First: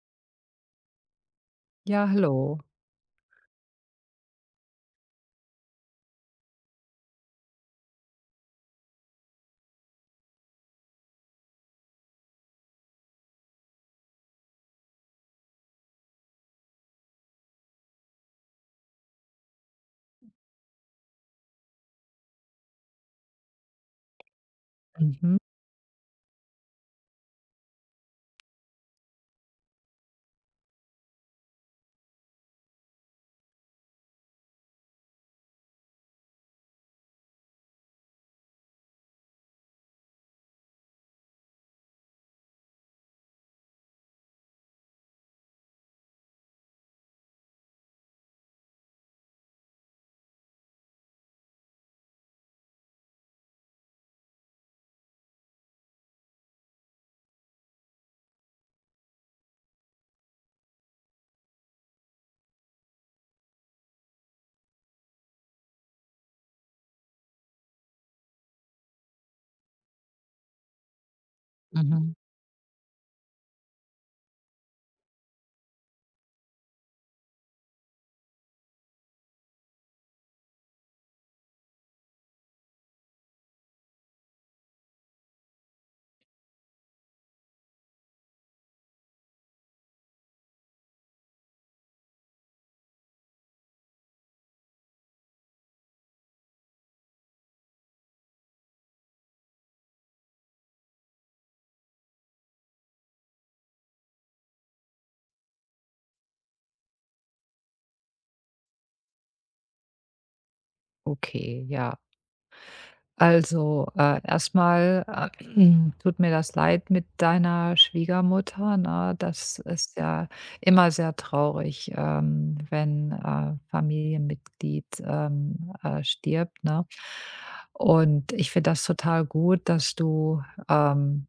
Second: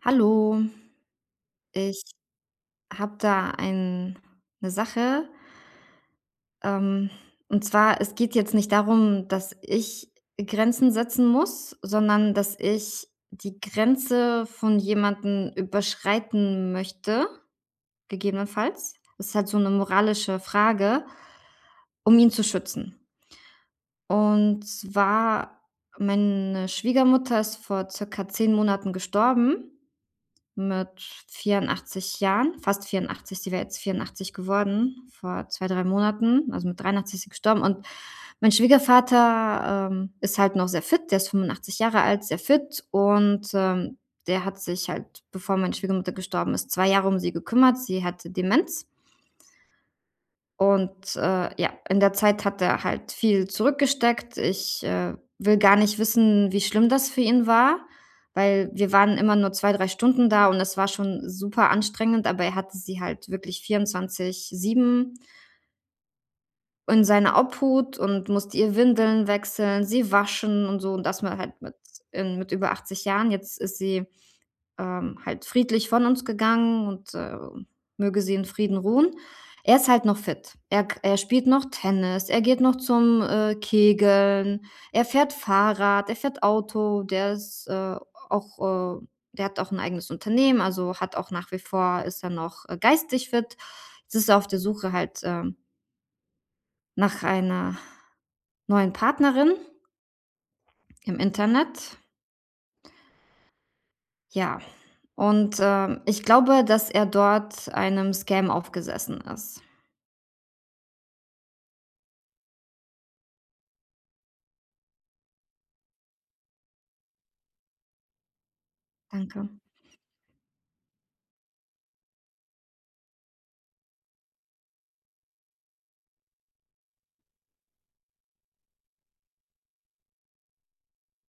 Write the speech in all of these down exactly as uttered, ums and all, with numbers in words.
Hallo, ich Ja, hallo. habe da ein 'ne Sache, ähm, und zwar, es geht jetzt nicht darum, dass ich Grenzen setzen muss, sondern dass ich die Grenze von jemandem überschreiten möchte, gegebenenfalls. Das ist halt so eine moralische Frage, um ihn zu schützen. Und Mhm, zwar, meine Schwiegermutter ist vor circa zehn Monaten gestorben. Mit vierundachtzig Jahren, fast vierundachtzig, sie wäre jetzt vierundachtzig geworden, vor zwei drei Monaten. Also, mit dreiundachtzig ist sie gestorben und mein Schwiegervater, ähm, ist halt noch sehr fit, der ist fünfundachtzig Jahre alt, sehr fit und, ähm, der hat sich halt, bevor meine Schwiegermutter gestorben ist, zwei Jahre um sie gekümmert. Sie hatte Demenz und, äh, ja, in der Zeit hat er halt viel zurückgesteckt. Ich, äh, will gar nicht wissen, wie schlimm das für ihn war, weil wir waren immer nur zwei, drei Stunden da und es war schon super anstrengend, aber er hatte sie halt wirklich vierundzwanzig sieben in seiner Obhut und musste ihr Windeln wechseln, sie waschen und so und das mal halt mit mhm. in mit über achtzig Jahren. Jetzt ist sie ähm, halt friedlich von uns gegangen und, äh, möge sie in Frieden ruhen. Er ist halt noch fit. Er k er spielt noch Tennis, er geht noch zum, äh, Kegeln, er fährt Fahrrad, er fährt Auto. Der ist, äh, auch, äh der hat auch ein eigenes Unternehmen, also hat auch nach wie vor ist er noch, äh, geistig fit. Jetzt ist er auf der Suche halt, ähm, nach einer neuen Partnerin im Internet. Ja, und, ähm, ich glaube, dass er dort einem Scam aufgesessen ist. Okay, ja. Also, äh, erst äh, tut mir das leid mit deiner Schwiegermutter, ne? Danke. Das ist ja immer sehr traurig, ähm, wenn, äh, Familienmitglied, ähm, äh, stirbt, ne? Und ich finde das total gut, dass du, ähm,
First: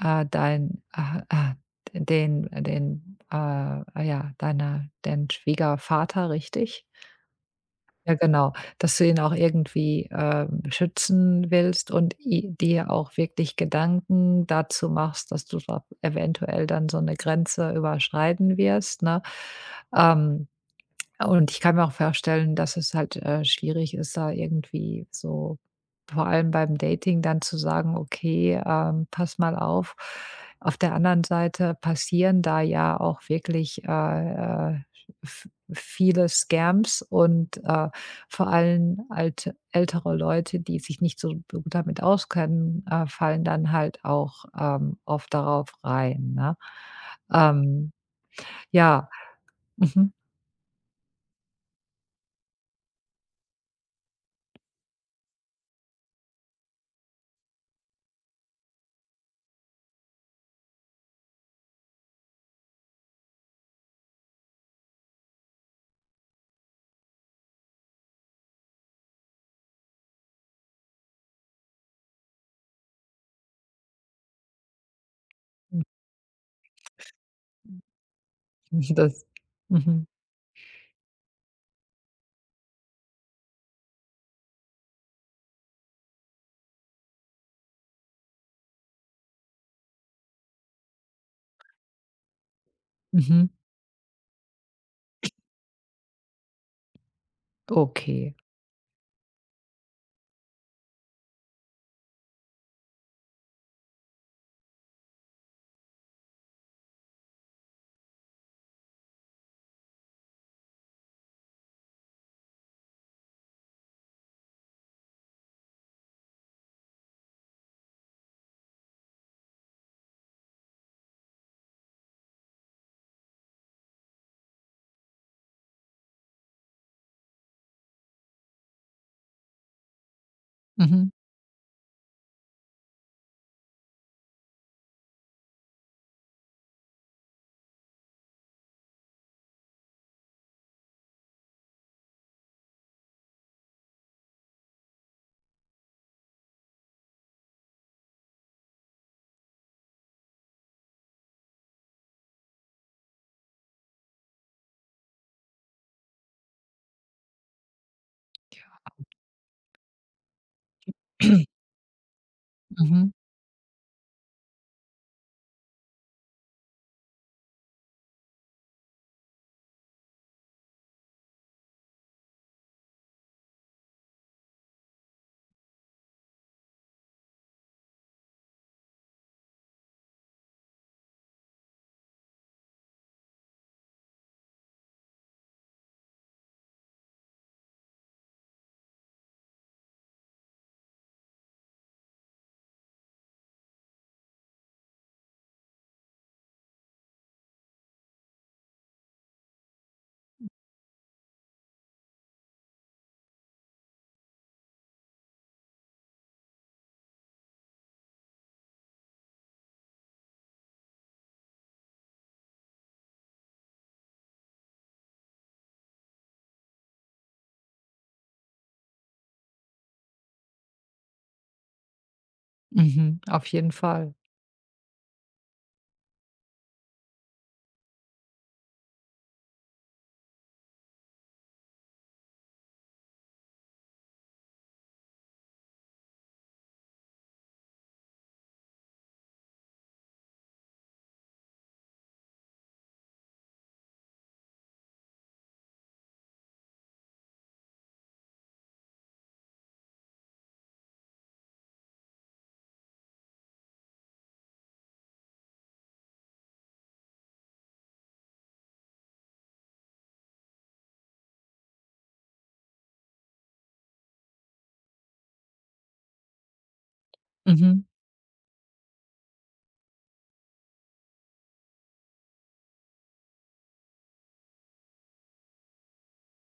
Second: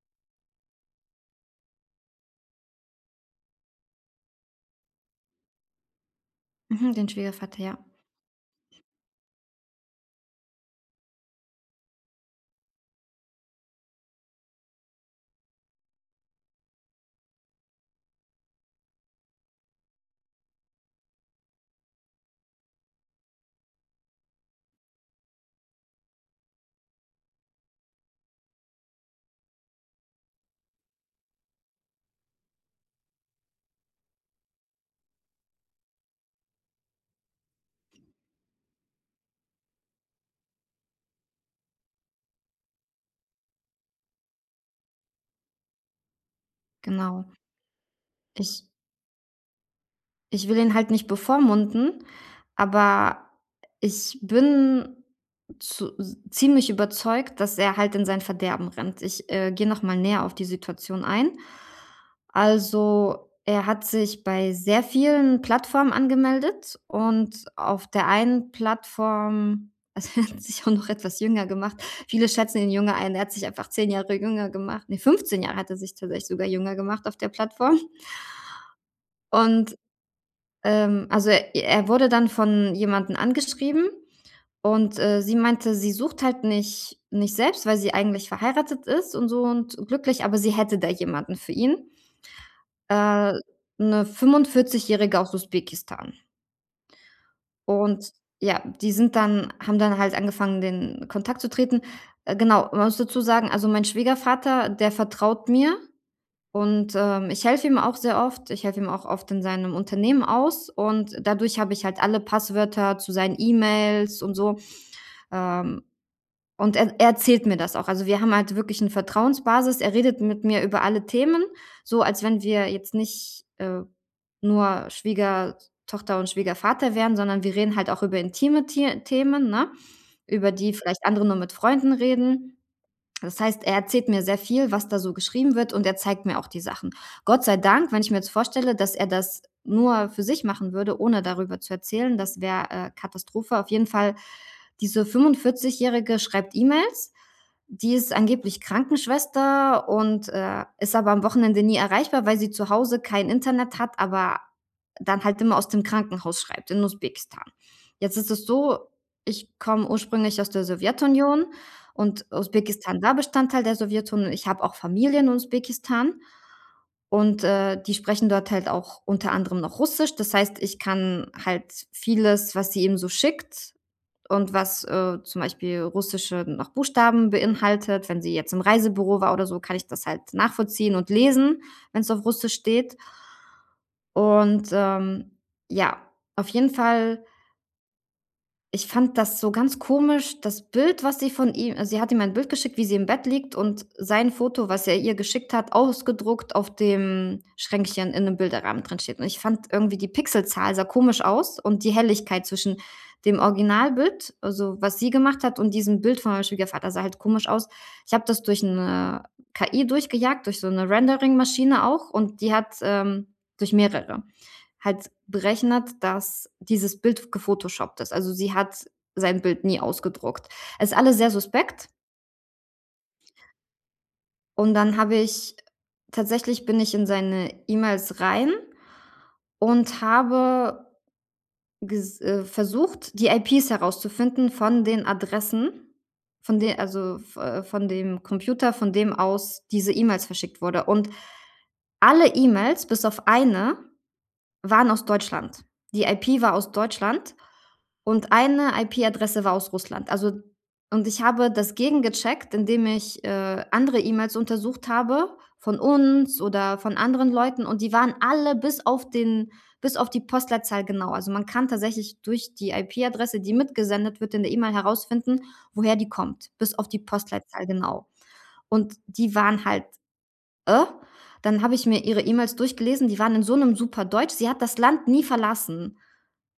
äh, dein äh, äh, den den, äh, ja, deiner den Schwiegervater, richtig? Mhm, den Schwiegervater, ja, Ja, genau, dass du ihn auch irgendwie, ähm, schützen willst und i dir auch wirklich Gedanken dazu machst, dass du da eventuell dann so eine Grenze überschreiten wirst, ne? Ähm ja, Und ich kann mir auch vorstellen, dass es halt, äh, schwierig ist, da irgendwie so vor allem beim Dating dann zu sagen: „Okay, ähm, pass mal auf.“ Auf der anderen Seite passieren da ja auch wirklich, äh, äh, v viele Scams und, äh, vor allem alte ältere Leute, die sich nicht so gut damit auskennen, äh, fallen dann halt auch, ähm, oft darauf rein, ne? genau. Ähm, Ich ja, mhm. ich will ihn halt nicht bevormunden, aber ich bin zu ziemlich überzeugt, dass er halt in sein Verderben rennt. Ich, äh, gehe noch mal näher auf die Situation ein. Also, er hat sich bei sehr vielen Plattformen angemeldet und auf der einen Plattform also, er hat sich auch noch etwas jünger gemacht. Viele schätzen ihn jünger ein. Er hat sich einfach zehn Jahre jünger gemacht. Ne, fünfzehn Jahre hat er sich tatsächlich sogar jünger gemacht auf der Plattform. Das Und, mhm. ähm, also, er er wurde dann von jemandem angeschrieben und, äh, sie meinte, sie sucht halt nicht nicht selbst, weil sie eigentlich verheiratet ist und so und glücklich, aber sie hätte da jemanden für ihn. Äh, Mhm. 'ne Fünfundvierzigjährige aus Usbekistan. Und Okay. ja, die sind dann haben dann halt angefangen, den Kontakt zu treten. Äh, genau, man muss dazu sagen, also, mein Schwiegervater, der vertraut mir und, ähm, ich helfe ihm auch sehr oft. Ich helfe ihm auch oft in seinem Unternehmen aus und dadurch habe ich halt alle Passwörter zu seinen E-Mails und so. Ähm, und er er erzählt mir das auch. Also, wir haben halt wirklich eine Vertrauensbasis. Er redet mit mir über alle Themen, so als wenn wir jetzt nicht, äh, nur Schwiegertochter und Schwiegervater wären, sondern wir reden halt auch über intime Tie Themen, ne? Über die vielleicht Mhm. andere nur mit Freunden reden. Das heißt, er erzählt mir sehr viel, was da so geschrieben wird, und er zeigt mir auch die Sachen. Gott sei Dank, wenn ich mir jetzt vorstelle, dass er das nur für sich machen würde, ohne darüber zu erzählen, das wäre, äh, Katastrophe. Auf jeden Fall, diese fünfundvierzig-Jährige schreibt E-Mails. Die ist angeblich Krankenschwester und, äh, ist aber am Wochenende nie erreichbar, weil sie zu Hause kein Internet hat, aber dann halt immer aus dem Krankenhaus schreibt in Usbekistan. Jetzt ist es so, ich komme ursprünglich aus der Sowjetunion und Usbekistan Mhm. war Bestandteil der Sowjetunion. Ich habe auch Familien in Usbekistan und, äh, die sprechen dort halt auch unter anderem noch Russisch. Das heißt, ich kann halt vieles, was sie eben so schickt und was, äh, zum Beispiel russische noch Buchstaben beinhaltet, wenn sie jetzt im Reisebüro war oder so, kann ich das halt nachvollziehen und lesen, wenn es auf Russisch steht. Und, ähm, ja, auf jeden Fall ich fand das so ganz komisch, das Bild, was sie von ihm, also sie hat ihm ein Bild geschickt, wie sie im Bett liegt und sein Foto, was er ihr geschickt hat, ausgedruckt auf dem Schränkchen in 'nem Bilderrahmen drin steht. Und ich fand irgendwie die Pixelzahl sah komisch aus und die Helligkeit zwischen dem Originalbild, also was sie gemacht hat, und diesem Bild von meinem Schwiegervater sah halt komisch aus. Ich habe das durch 'ne K I durchgejagt, durch so 'ne Rendering-Maschine auch und die hat ähm, durch mehrere halt berechnet, dass dieses Bild gefotoshoppt ist. Also, sie hat sein Bild nie ausgedruckt. Es ist alles sehr suspekt Mhm. Auf jeden Fall. und dann habe ich tatsächlich bin ich in seine E-Mails rein und habe ges äh, versucht, die I Ps herauszufinden von den Adressen, von de also, v äh, von dem Computer, von dem aus diese E-Mails verschickt wurde. Und alle E-Mails bis auf eine waren aus Deutschland. Die I P war aus Deutschland und eine I P-Adresse war aus Russland. Also und ich habe das gegengecheckt, indem ich, äh, andere E-Mails untersucht habe von uns oder von anderen Leuten und die waren alle bis auf den bis auf die Postleitzahl genau. Also, man kann tatsächlich durch die I P-Adresse, die mitgesendet wird in der E-Mail, herausfinden, woher die kommt, bis auf die Postleitzahl Mhm. genau. Und die waren halt äh, dann habe ich mir ihre E-Mails durchgelesen, die waren in so 'nem super Deutsch. Sie hat das Land nie verlassen.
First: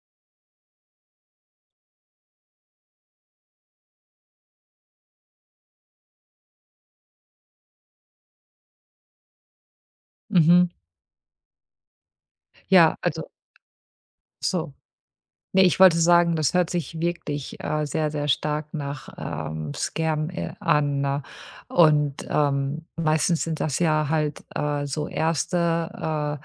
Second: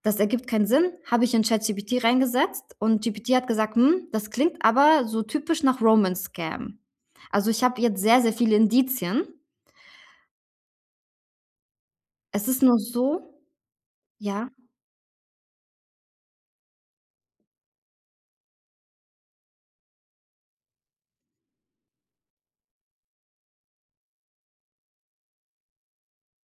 Das ergibt keinen Sinn, habe ich in ChatGPT reingesetzt und G P T hat gesagt: „Hm, das klingt aber so typisch nach Romance Scam.“ Also, ich habe jetzt sehr, sehr viele Indizien. Mhm. Es ist nur Ja, also so, ja, so. Ne, ich wollte sagen, das hört sich wirklich, äh, sehr, sehr stark nach, ähm, Scam, äh, an, ne? Und, ähm, meistens sind das ja halt, äh, so erste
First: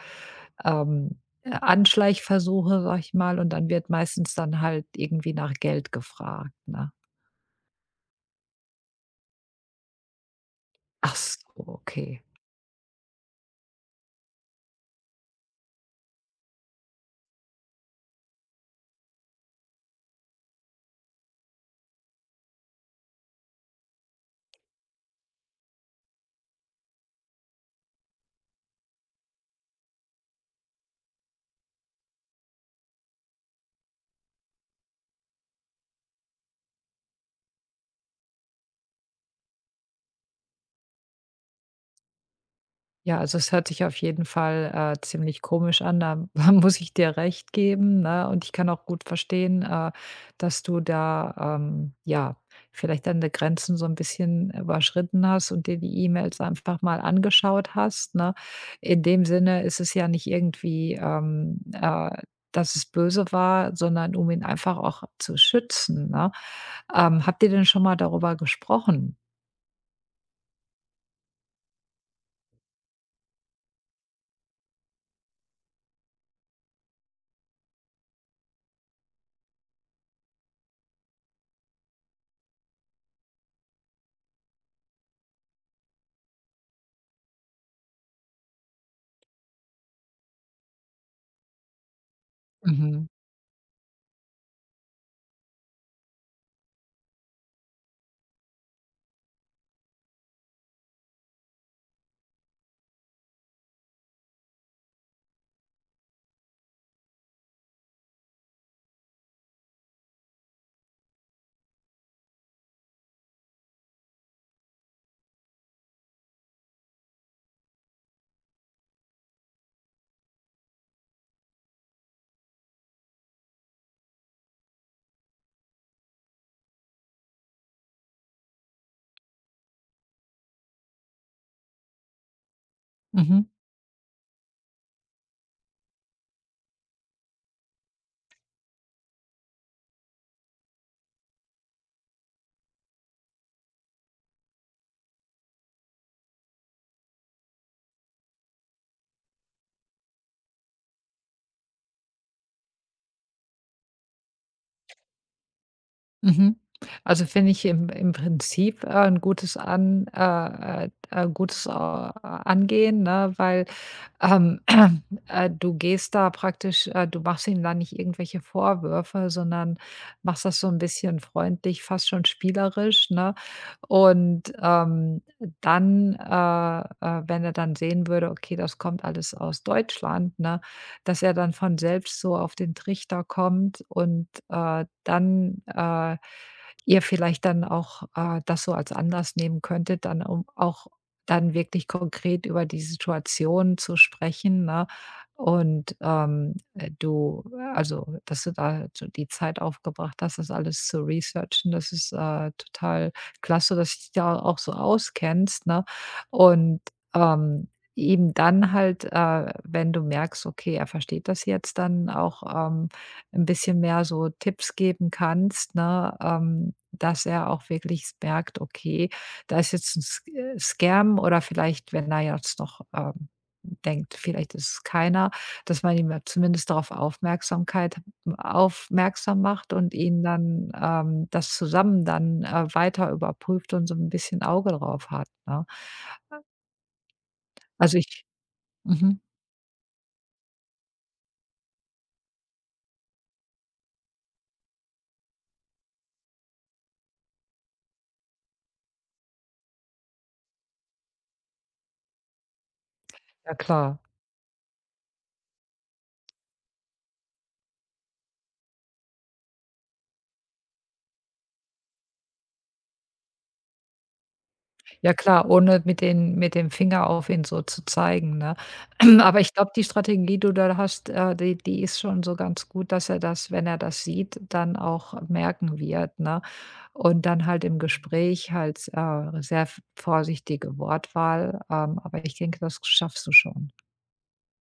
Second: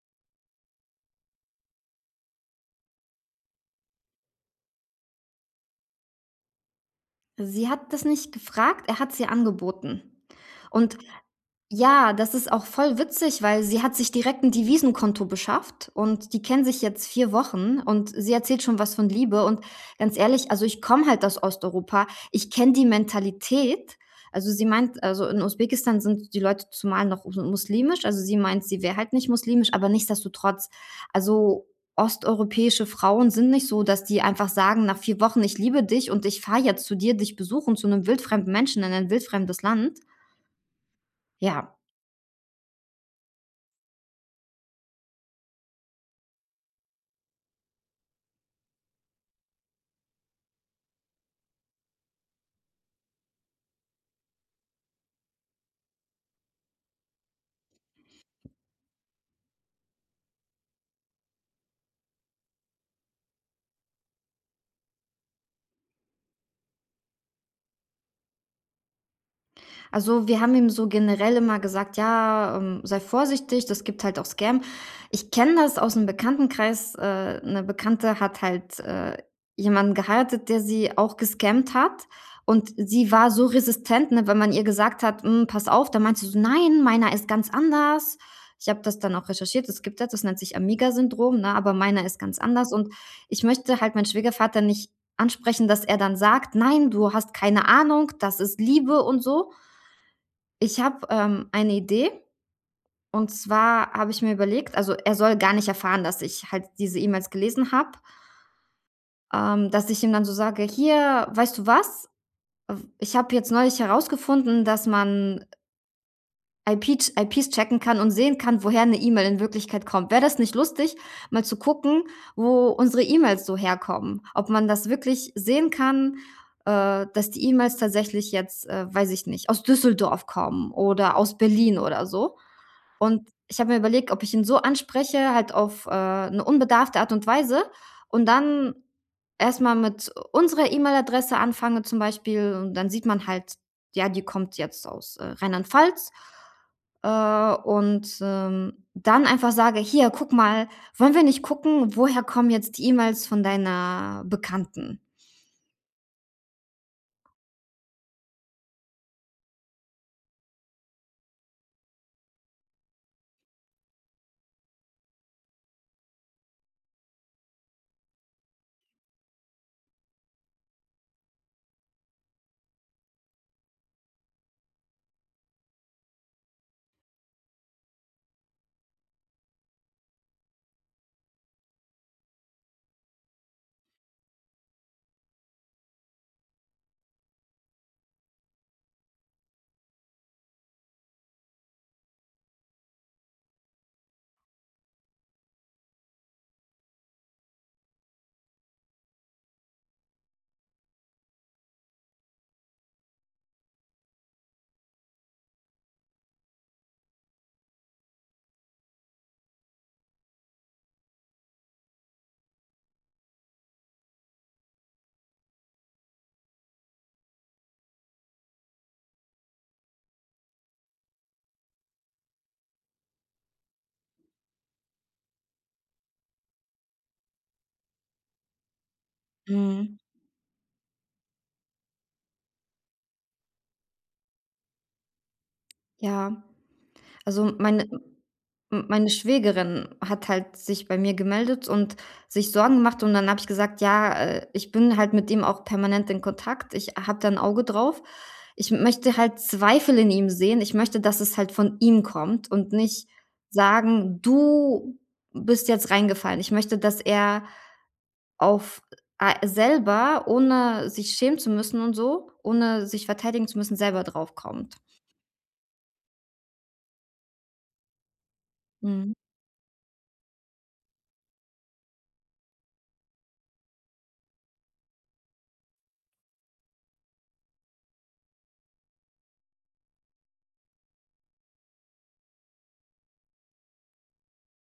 äh, ähm, äh, Anschleichversuche, sag ich mal, und dann wird meistens dann halt irgendwie nach Geld gefragt, ne? sie hat das nicht gefragt, er hat's ihr angeboten. Und Ach so, ja, okay. das ist auch voll witzig, weil sie hat sich direkt 'n Devisenkonto beschafft und die kennen sich jetzt vier Wochen und sie erzählt schon was von Liebe und ganz ehrlich, also, ich komme halt aus Osteuropa. Ich kenne die Mentalität. Also, sie meint, also, in Usbekistan sind die Leute zumal noch so muslimisch. Also, sie meint, sie wäre halt nicht muslimisch, aber nichtsdestotrotz, also, osteuropäische Frauen sind nicht so, dass die einfach sagen nach vier Wochen: „Ich liebe dich und ich fahre jetzt zu dir, dich besuchen, zu 'nem wildfremden Menschen in ein wildfremdes Land.“ Ja, Ja, also es hört sich auf jeden Fall äh, ziemlich komisch an, da muss ich dir recht geben, ne? Und ich kann auch gut verstehen, äh, dass du da, ähm, ja, vielleicht deine Grenzen so ein bisschen überschritten hast und dir die E-Mails einfach mal angeschaut hast, ne? In dem Sinne ist es ja nicht irgendwie, ähm, äh, dass es böse war, sondern um ihn einfach auch zu schützen, ne? Ähm, habt ihr denn schon mal darüber gesprochen? also, wir haben ihm so generell immer gesagt: „Ja, ähm, sei vorsichtig, das gibt halt auch Scam.“ Ich kenne das aus aus'm Bekanntenkreis, äh, 'ne Bekannte hat halt, äh, jemanden geheiratet, der sie auch gescammt hat und sie war so resistent, ne, wenn man ihr gesagt hat: „Hm, pass auf“, da meinte sie so: „Nein, meiner ist ganz anders.“ Ich habe das dann auch recherchiert. Es gibt das, das nennt sich Amiga-Syndrom, ne, aber meiner ist ganz anders und Mhm. ich möchte halt meinen Schwiegervater nicht ansprechen, dass er dann sagt: „Nein, du hast keine Ahnung, das ist Liebe“ und so. Ich habe, ähm, eine Idee. Und zwar habe ich mir überlegt, also, er soll gar nicht erfahren, dass ich halt diese E-Mails gelesen habe, ähm, dass ich ihm dann so sage: „Hier, weißt du was? Ich habe jetzt neulich herausgefunden, dass man I P ch I Ps checken kann und sehen kann, woher eine E-Mail in Wirklichkeit kommt. Wäre das nicht lustig, mal zu gucken, wo unsere E-Mails so herkommen? Ob man das wirklich sehen kann, äh, dass die E-Mails tatsächlich jetzt, äh, weiß ich nicht, aus Düsseldorf kommen oder aus Berlin oder so?“ Und Mhm. ich habe mir überlegt, ob ich ihn so anspreche, halt auf, äh, 'ne unbedarfte Art und Weise und dann erst mal mit unserer E-Mail-Adresse anfange zum Beispiel und dann sieht man halt, ja, die kommt jetzt aus, äh, Rheinland-Pfalz, äh, und, ähm, dann einfach sage: „Hier, guck mal, wollen wir nicht gucken, woher kommen jetzt die E-Mails von deiner Bekannten?“ Mhm. Also, finde ich im im Prinzip, äh, 'n gutes an äh, äh, äh, gutes, äh, Angehen, ne, weil, ähm, äh, du gehst da praktisch äh, du machst ihm da nicht irgendwelche Vorwürfe, sondern machst das so ein bisschen freundlich, fast schon spielerisch, ne? Und, ähm, dann, äh, äh, wenn er dann sehen würde: „Okay, das kommt alles aus Deutschland“, ne? Dass er dann von selbst so auf den Trichter kommt und, äh, dann, äh, ihr vielleicht dann auch, äh, das so als Anlass nehmen könntet, dann um auch dann wirklich konkret über die Situation zu sprechen, ne? Und, ähm, äh, du Also, dass du da so die Zeit aufgebracht hast, das alles zu researchen, das ist, äh, total klasse, dass du dich da auch so auskennst, ne? Und, ähm Eben dann halt, äh, wenn du merkst, okay, er versteht das jetzt, dann auch, ähm, 'n bisschen mehr so Tipps geben kannst, ne, ähm, dass er auch wirklich merkt: „Okay, da ist jetzt ein Sc äh, Scam“ oder vielleicht, wenn er jetzt noch, ähm, denkt, vielleicht ist es keiner, dass man ihm mal zumindest darauf Aufmerksamkeit aufmerksam macht und Mhm, ihn dann, ähm das zusammen dann, äh, weiter überprüft und so ein bisschen Auge drauf hat, ne? ja. Also, meine Also, m ich meine mhm. Schwägerin hat halt sich bei mir gemeldet und sich Sorgen gemacht und dann habe ich gesagt: „Ja, äh, ich bin halt mit ihm auch permanent in Kontakt. Ich habe da ein Auge drauf. Ich möchte halt Zweifel in ihm sehen. Ich möchte, dass es halt von ihm kommt und nicht Ja klar. sagen: ‚Du bist jetzt reingefallen.' Ich möchte, dass er auf a selber, ohne sich schämen zu müssen und so, ohne sich verteidigen zu müssen, selber draufkommt." Ja klar, ohne mit den mit dem Finger auf ihn so zu zeigen, ne? Mhm. Aber ich glaube, die Strategie, die du da hast, äh, die die ist schon so ganz gut, dass er das, wenn er das sieht, dann auch merken wird, ne? Und dann halt im Gespräch halt, äh, sehr vorsichtige Wortwahl, ähm, aber ich denke, das schaffst du schon.